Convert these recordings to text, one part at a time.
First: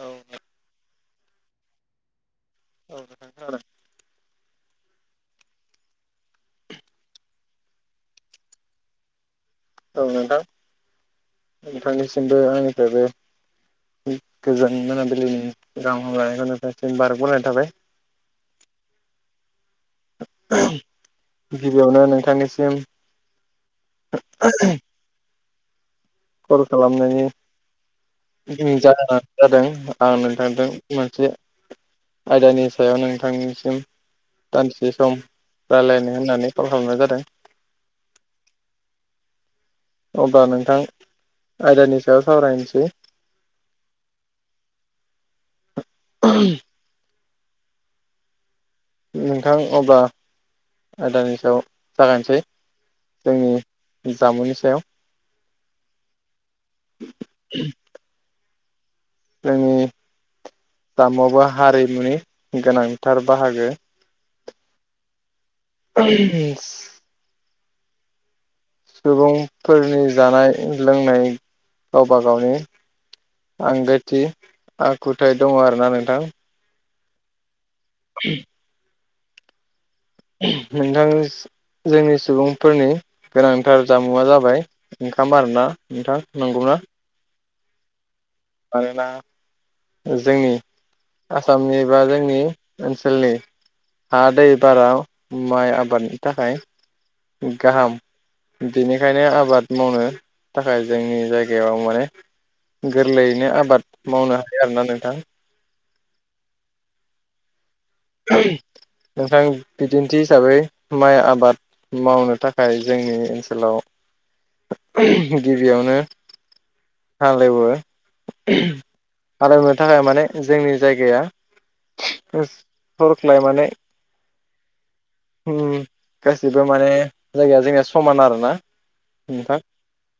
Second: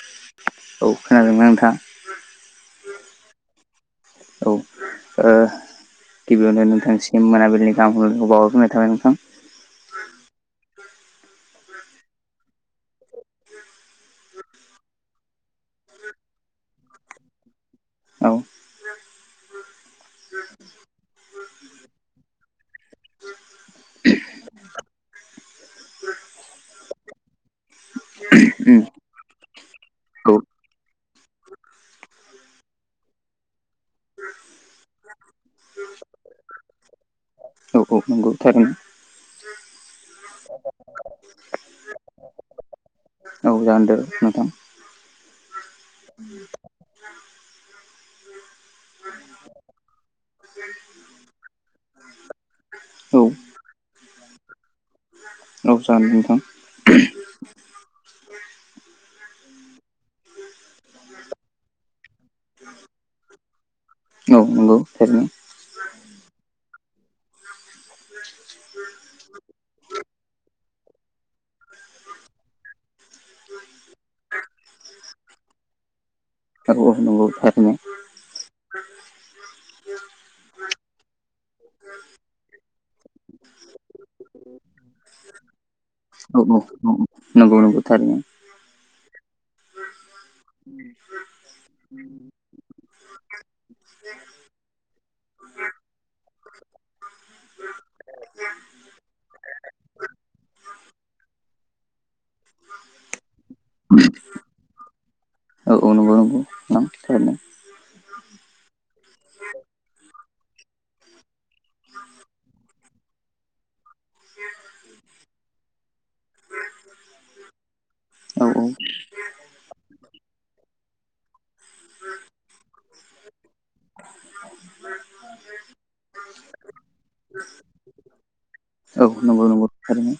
औ औ खोनादोंना नोंथां? औ आ औ गिबियावनो नोंथांसि मोनाबिलिनि गाहामखौ बावहरग्राय थाबाय नोंथां। औ नोंथां नोंथांनिसिमबो आंनिफ्रायबो गोजोन मोनाबिलिनि रां हामलायानायखौनोोंसिम बारगबलायनाय थाबाय औ गिबियावनो नोंथांनिसिम कल खालामनायनि उम ज जादों आं औ नोंथांदों मोनसे आयदानि सायाव नोंथांनिसिम दानसे सम रायज्लायनो होननानै कल खालामनाय जादों। गौथार न अब्ला नोंथां आयदानि सायाव सावरायनोसै औ जागदो नोंथां। दै नोंथां अब्ला आदानि सायाव जागोनसै औ जोंनि जामुंनि सायाव नाव जानो नोंथां उ जोंनि आसामावबो हारिमुनि गोनांथार बाहागो औ नंगौ थरैनो। [inaudible] सुबुंफोरनि जानाय लोंनाय गावबा गावनि आंगोथि आखुथाय दङ आरोना नोंथां। औ औ नांगौ थारैनो। [inaudible] [unintelligible] नोंथां जोंनि सुबुंफोरनि गोनांथार जामुंआ जाबाय ओंखाम आरोना नोंथां नंगौना। नोंगौ थारैनो [unintelligible] जोंनि आसामनि बा जोंनि ओनसोलनि हा दै बाराव माइ आबादनि थाखाय गाहाम बेनिखायनो आबाद मावनो थाखाय जोंनि जायगायाव माने गोरलैयैनो आबाद मावनो हायो आरोना नोंथां औ औ नोंगौ नोंथां [inaudible] नोंथां बिदिन्थि हिसाबै माइ आबाद मावनो थाखाय जोंनि ओनसोलाव गिबियावनो हालेवो औ हालेवनो थाखाय माने जोंनि जायगाया सरख्लाय माने गासिबो माने जायगाया जोंनिया समान आरो ना औ नोंगौ थारैनो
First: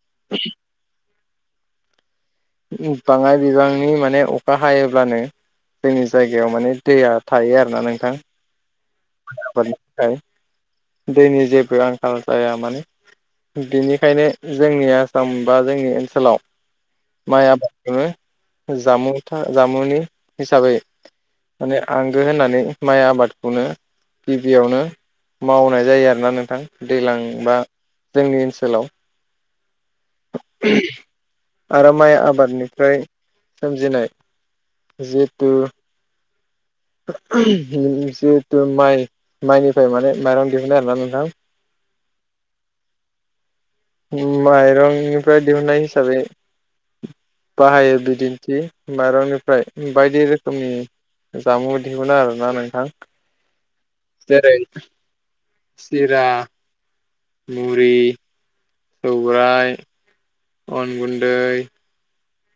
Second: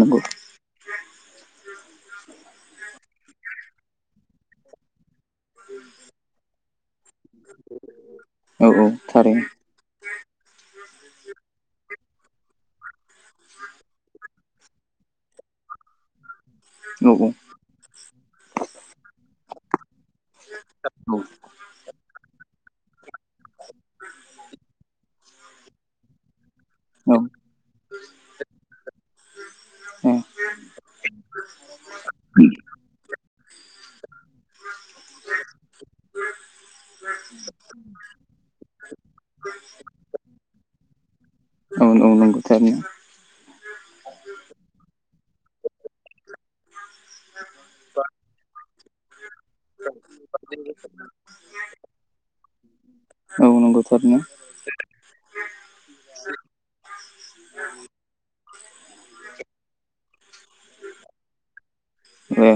नांगौ बाङाय बिबांनि माने अखा हायोब्लानो जोंनि जायगायाव माने दैया थायो आरोना नोंथां औ औ माय थारैनो आबादनि थाखाय दैनि जेबो आंखाल जाया माने बिनिखायनो जोंनि आसाम बा जोंनि ओनसोलाव औ माइ आबादखौनो जामुं जामुंनि हिसाबै औ माने आंगो होननानै माइ आबादखौनो गिबियावनो मावनाय जायो आरोना नोंथां दैज्लां बा जोंनि ओनसोलाव ए [inaudible] आरो माइ आबादनिफ्राय सोमजिनाय जिहेथु जिहेथु माइ माइनिफ्राय माने माइरं दिहुननाय आरोना नोंथां औ नांगौ थारैनो माइरंनिफ्राय दिहुननाय हिसाबै बाहायो बिदिन्थि माइरंनिफ्राय बायदि रोखोमनि जामु बिदिमोन आरोना नोंथां नोंगौ थारैनो जेरै सिरा मुरि सौराइ अन गुन्दै ओ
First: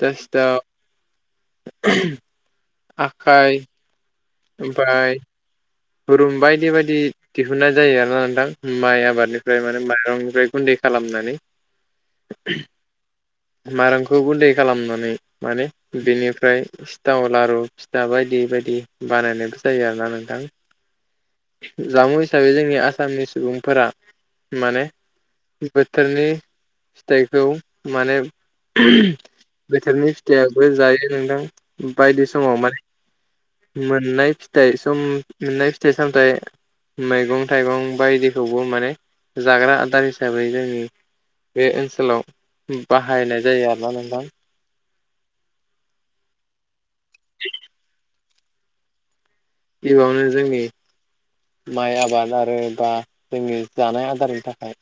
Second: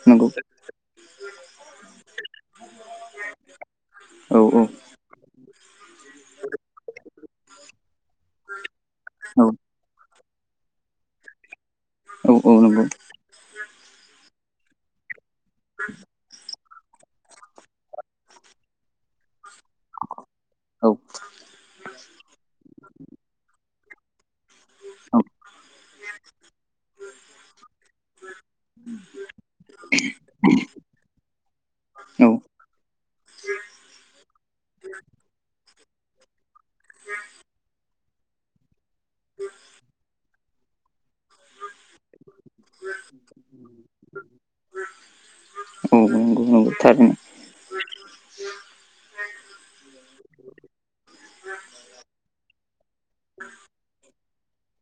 दस द आखाइ औ औ ओमफ्राय रुम बायदि बायदि दिहुननाय जायो आरोना नोंथां माइ आबादनिफ्राय माने माइरंनिफ्राय गुन्दै खालामनानै औ औ नंगौ मारामखौबो दै खालामनानै माने बेनिफ्राय सिथाव लारु फिथा बायदि बायदि बानायनायबो जायो आरोोना नोंथां औ। जामुं हिसाबै जोंनि आसामनि सुबुंफोरा माने। औ बोथोरनि फिथाइखौ माने। बोथोरनि फिथाइयाबो जायो नोंदां बायदि समाव माने। मोननाय फिथाइ सम मोननाय फिथाइ सामथाइ। मैगं थाइगं बायदिखौबो माने जाग्रा आदार हिसाबै जोंनि। बे ओनसोलाव। बाहायनाय जायो आरोना नोंथां। औ नोंगोव नोंगोव थारैनो। गिबियावनो जोंनि। माइ आबाद आरो बा जोंनि जानाय आदारनि थाखाय।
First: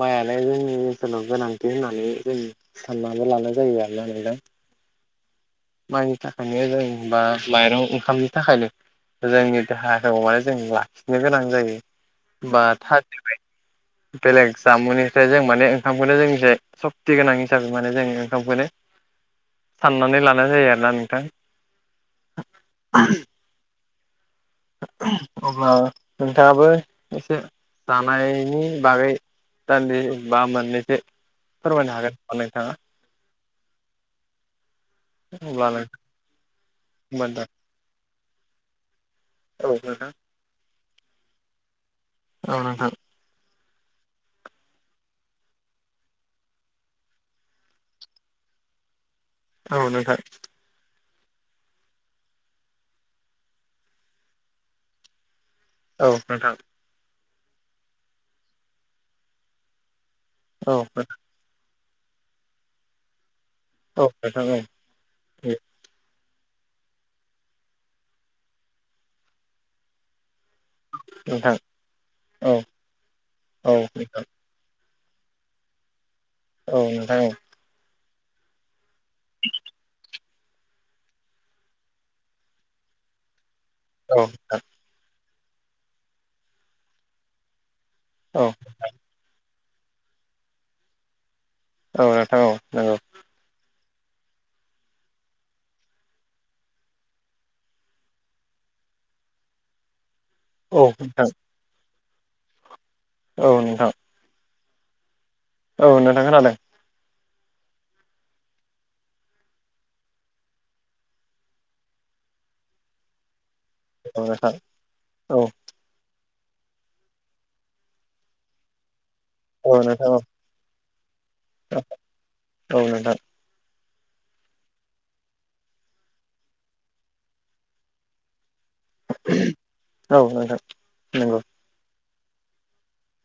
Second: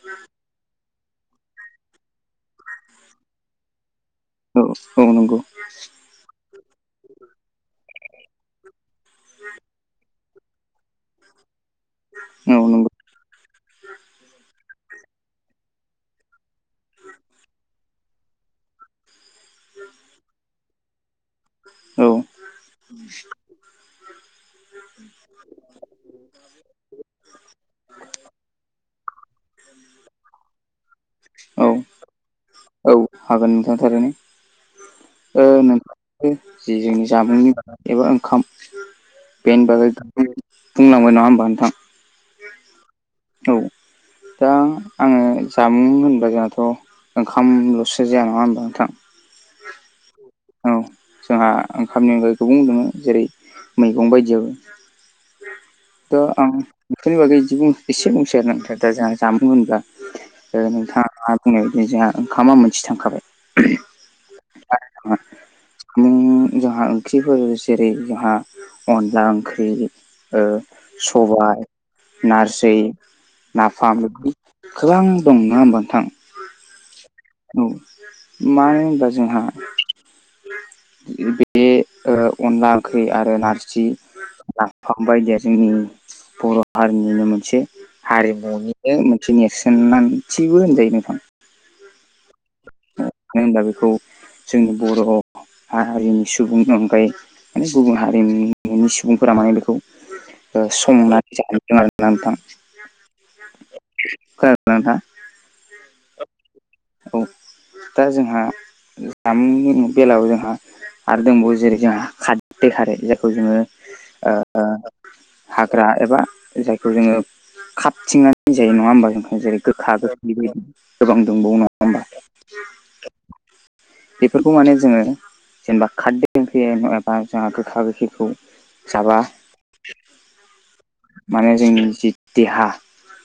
माइआनो जोंनि ओनसोलाव गोनांथि होननानै जों सानानैबो लानाय जायो आरो नोंथां। उसु नंगौ माइनि थाखायनो जों एबा माइरं ओंखामनि थाखायनो जोंनि देहाखौ माने जों लाखिनो गोनां जायो औ बा नंगौ थाजोबाय [unintelligible] बेलेग जामुंनिफ्राय जों माने ओंखामखौनो जोंनिजाय सक्ति गोनां हिसाबै माने जों ओंखामखौनो सानानै लानो जानाय जायो आरोना नोंथां। औ अब्ला नोंथाङाबो एसे जानायनि बागै। दान्दि बा मोनैसो औ फोरमायनो हागोन ना नोंथाङा औ हागोन नोंथां थारै ओ नोंथां जि जोंनि मोनदों जामुंनि एबा ओंखाम औ बेेनिबागै बुंलांबाय नङा ओमबा नोंथां? औ नोंथां औ। दा आङो जामुं होनबा जोंहाथ' ओंखामल'सो जाया नङा होनबा नोंथां? औ नोंथां औ जोंहा ओंखामनि अनगायै गुबुं दङ जेरै मैगं बायदियाव [inaudible] दा आं नोंथां बेफोरनि बागै दि एसे बुंसै आरोना दा जोंहा जामुं होनब्ला औ नोंथां औ नोंथाङा बुंनाय बायदि जोंहा ओंखामा मोनसे थांखाबाय। औे नोथां औ नों जोंहा ओंख्रिफोर जेरै जोंहा अनला ओंख्रि ओ नोंथां सबाइ औ नारजै औ नाफाम नोंथां गोबां दं ना ओमबा नोंथां औ नोंथां औ औ मानो होनबा जोंहा बे अनला ओंख्रि आरो नारजि औ नोंथां औ बिफां बायदिया जोंनि बर' हारिमुनि मोनसे हारिमुनि बे मोनसे नेरसोनांथिबो होनजायो नोंथां औ नोंथां मानो होनब्ला बेखौ जोंनि बर' हारिनि सुबुंनि अनगायै माने गुबुन हारिनि सुबुंफोरा माने बेखौ संनानै जानोदों [unintelligible] आरो नोंथां औ नोंथां खोनादों ना नोंथां? औ नोंथां खोनादों। औ दा जोंहा। जामुंनि बेलायाव जोंहा आरो दंबावो जेरै जोंहा खारदै खारै जायखौ जोंङो औ नोंथां औ। हाग्रा एबा जायखौ जोङो खाबथिंनानै जायो नङा ओमबा जों जेरै गोखा खोनादों गोखै गोबां दंबावो नङा ओमबा औ नोंथां बेफोरखौ माने जोङो जेनेबा खारदै ओंख्रि एबा जा गोखा गोखैखौ जाबा औ नोंथां औ नोंथां औ नोंथां नंगौ माने जोंनि जि देहा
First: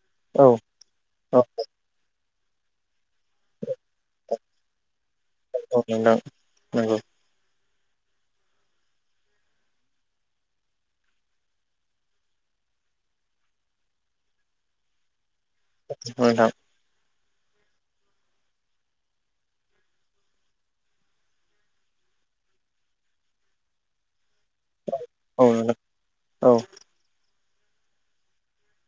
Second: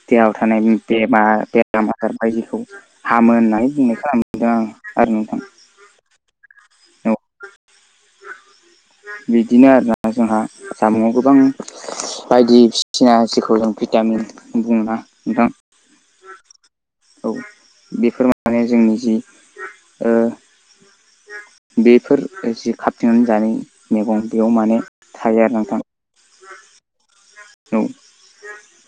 देहायाव औ थानाय औ बेमार बेरामा बायदिखौ हामो होननानै बुंनाय खोनानो मोनदों आं आरो नोंथां औ नोंथां नंगौ औ बिदिनो आरोना जोंहा जामुङाव गोबां बायदिसिना जखौ जों भिटामिन बुङोना नोंथां ओ नोंथां औ बेफोर माने जोंनि जि बेफोर जि खााबथिेनानै जानाय मैगं बेयाव माने थायो आरो नोंथां औ औ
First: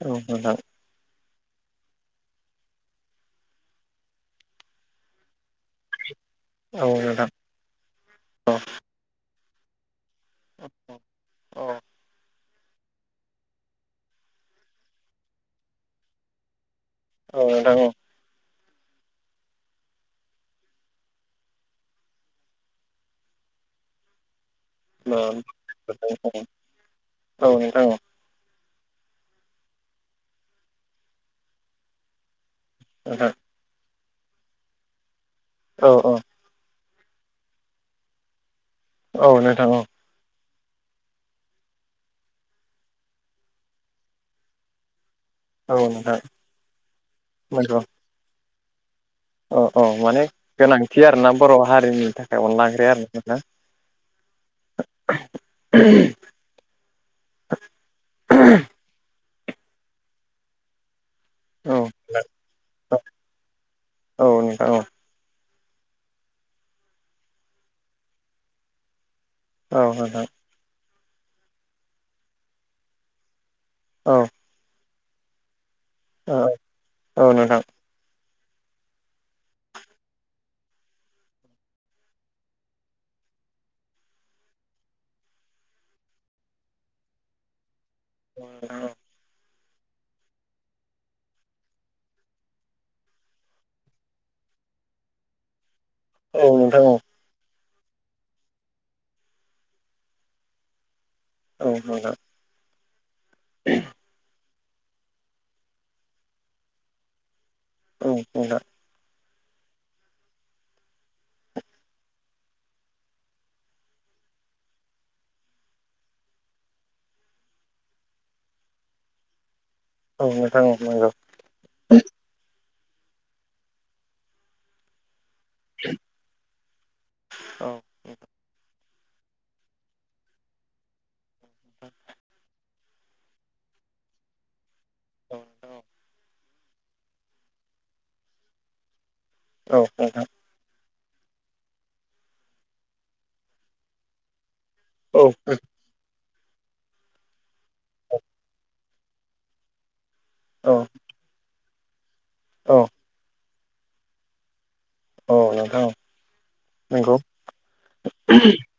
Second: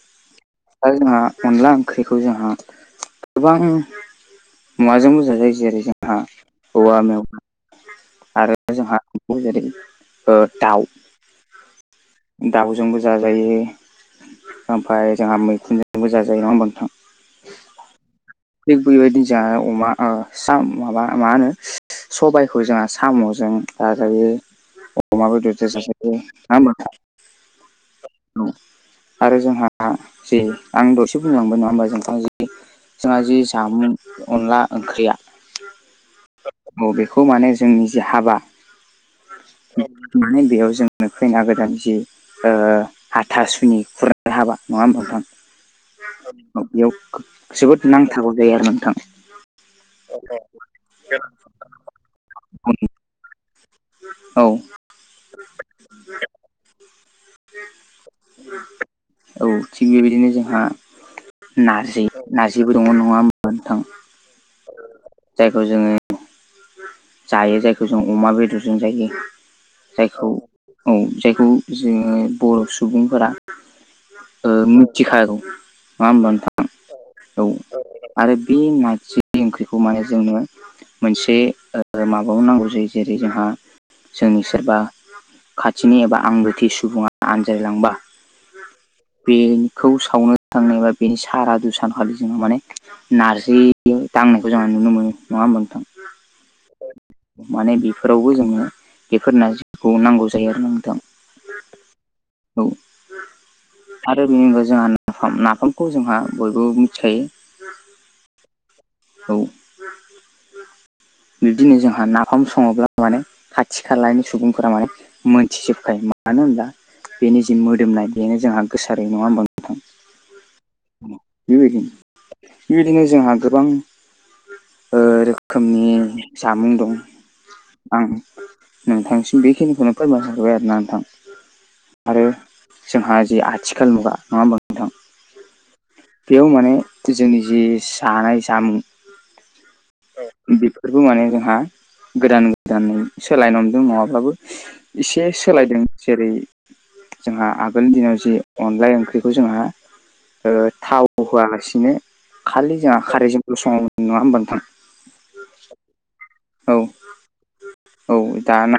औ नोंथां दा जोंहा अनला ओंख्रिखौ जोंहा गोबां मुवाजोंबोोज जायो जेरै जोंहा औ औवा नोथां मेवा आरो जोंहा जेरै दाउ अ दाउजोंबो जाजायो ओमफफ्राय जोंहा मैखुनजोंबो जाजायो नङा हबा नोंथां औ नोंथां औ थिग बेबायदिनो जों अमा माबा मा होनो सबायखौ जोंहा साम'जों लाजायो [unintelligible] औ नोंथां औ आरो जोंहा जे आं दसे बुंलांबाय नङा होमबा जोंथां जि जा जि जामुं अनला ओंख्रिया औ औ बेेखौ माने जोंनि जे हाबा औ नोंथां औ होननानै बेयाव जोंनो फैना गोदान जि हाथा सुनि खुरनो हाबा नङा औ नोंथां होनबथां बेयाव नंगौ जोबोद नांथाबौ जायो आरो नोंथां औ औ माने गोनांथि आरोना बर' हारिनि थाखाय अनलांग्राया आरो औ औ थिग बेबायदिनो जोंहा आरो नारजि नारजिबो दङ नङा मोनथां नोंथां औ जायखौ जोङो जायो जायखौ जों अमा बेदरजों जायो औ नोंथां जायखौ औ जायखौ जोङो बर' सुबुंफोरा औ मिथिखागौ ना होमबा औ नोंथां औ नोंथां आरो बे नारजि ओंख्रिखौ माने जोङो मोनसे बे माबायाव नांगौ जायो जेरै जोंहा जोंनि सोरबा खाथिनि एबा आंग्रोथि सुबुङा आनजायलांबा औ बेखौ सावनो थांनायबा बेनि सारा दुसान खालि जोङो माने नारजि दांनायखौ जोंहा नुनो मोनो नङा मोनथां औ नोंथां औ माने बेफोरावबो जोङो बेफोरना जिखौ नांगौ जायो आरो नोंथां औ औ औ आरो बेनि अनगाव जोंहा नाफाम नाफामखौ जोंहा बयबो मिथिखायो औ बुंना औ बिदिनो जोंहा नाफाम सङोब्ला माने खाथि खालानि सुबुंफोरा माने मोनथिजोबखायो मानो होनब्ला बेनि जि मोदोमनाय बेनो जोंहा गोसारै नङा होनबा नोंथां औ नोंथां नंगौ बेबायदिनो बेबायदिनो जोंहा गोबां रोखोमनि जामुं दं आं नोंथांसिम बेखिनिखौनो फोरमाय हरबाय आरो ना नोंथां आरो जोंहा जे आथिखाल मुगा नंङा होमबा थ बेयाव माने जोंनि जि जानाय जामुं औ औ बेफोरबो माने जोंहा गोदान गोदानै सोलायनो हमदों नंङाब्लाबो औ नोंथां एसे औ सोलायदों जेरै जोंहा आगोलनि दिनाव जि अनलाय ओंख्रिखौ जोंहा ओ औ थाव होआलासिनो औ खालि जोंहा खारैजोंल संङोमोन नङा होमबा नोंथां औ नोंथां औ नंगौ औ दाना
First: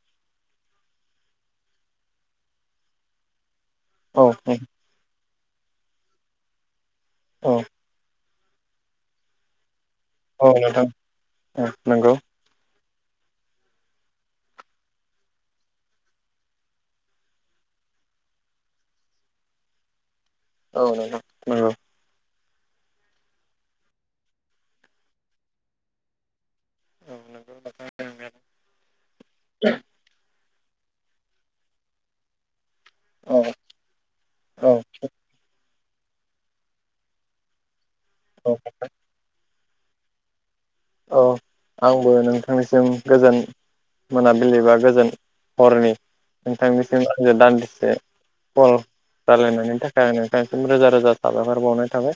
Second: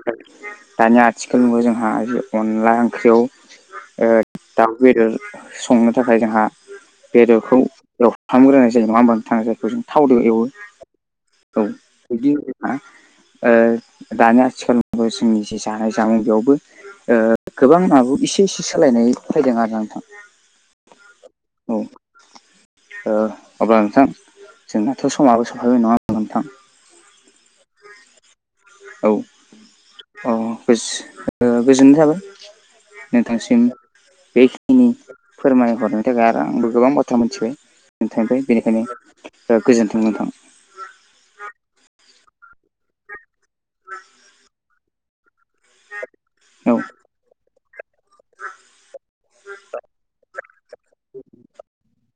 दानिया आथिखाल नु जोंहा अनला ओंख्रियाव ओ औ दाउ बेदर संनो थाखाय जोंहा औ बेदरखौ फाहामग्रोनायनाय जायो नंङा होमबा नोंथां जायखौ जों थावजों एवो औ नोंथां औ नंगौ बिदि दानि आथिखालबो जोंनि जे जानाय जामुं बेयावबो ओ गोबां आबो एसे एसे सोलायनाय फैदों आरो ना नोंथां औ नोंथां औ ओ अब्ला नोंथां जोंनाथ' समाबो सफैबाय नंङा होमब्ला नोंथां [unintelligible] औ अ गो-गोजोननाय थाबाय औ नोंथांनिसिम बे औ खिनि फोरमायहरनाय बेनि थाखाय आरो आंबो गोबां बाथ्रा मिथिबाय नोंथांनिफ्राय औ बेनिखायनो गोजोन्थों नोंथां औ आंबो नोंथांनिसिम गोजोन मोनाबिलि बा गोजोन हरनि औ नोंथांनिसिम आंङो दान्दिसे कल रालायनायनि थाखाय आं नोंथांसिम रोजा रोजा साबायफर बावनाय थाबाय।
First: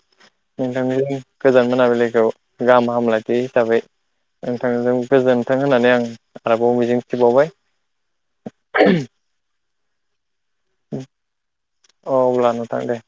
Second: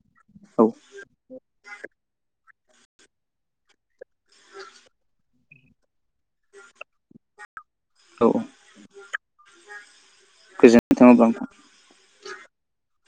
औ नोंथांनि गोजोन मोनाबिलिखौ गाहाम हामलाय बे हिसाबै नोंथांजों गोजोनथों होननानै आं आरोबाव मिजिंथिबावबाय औ औ गोजोनथों अ अब्ला नोंथां दे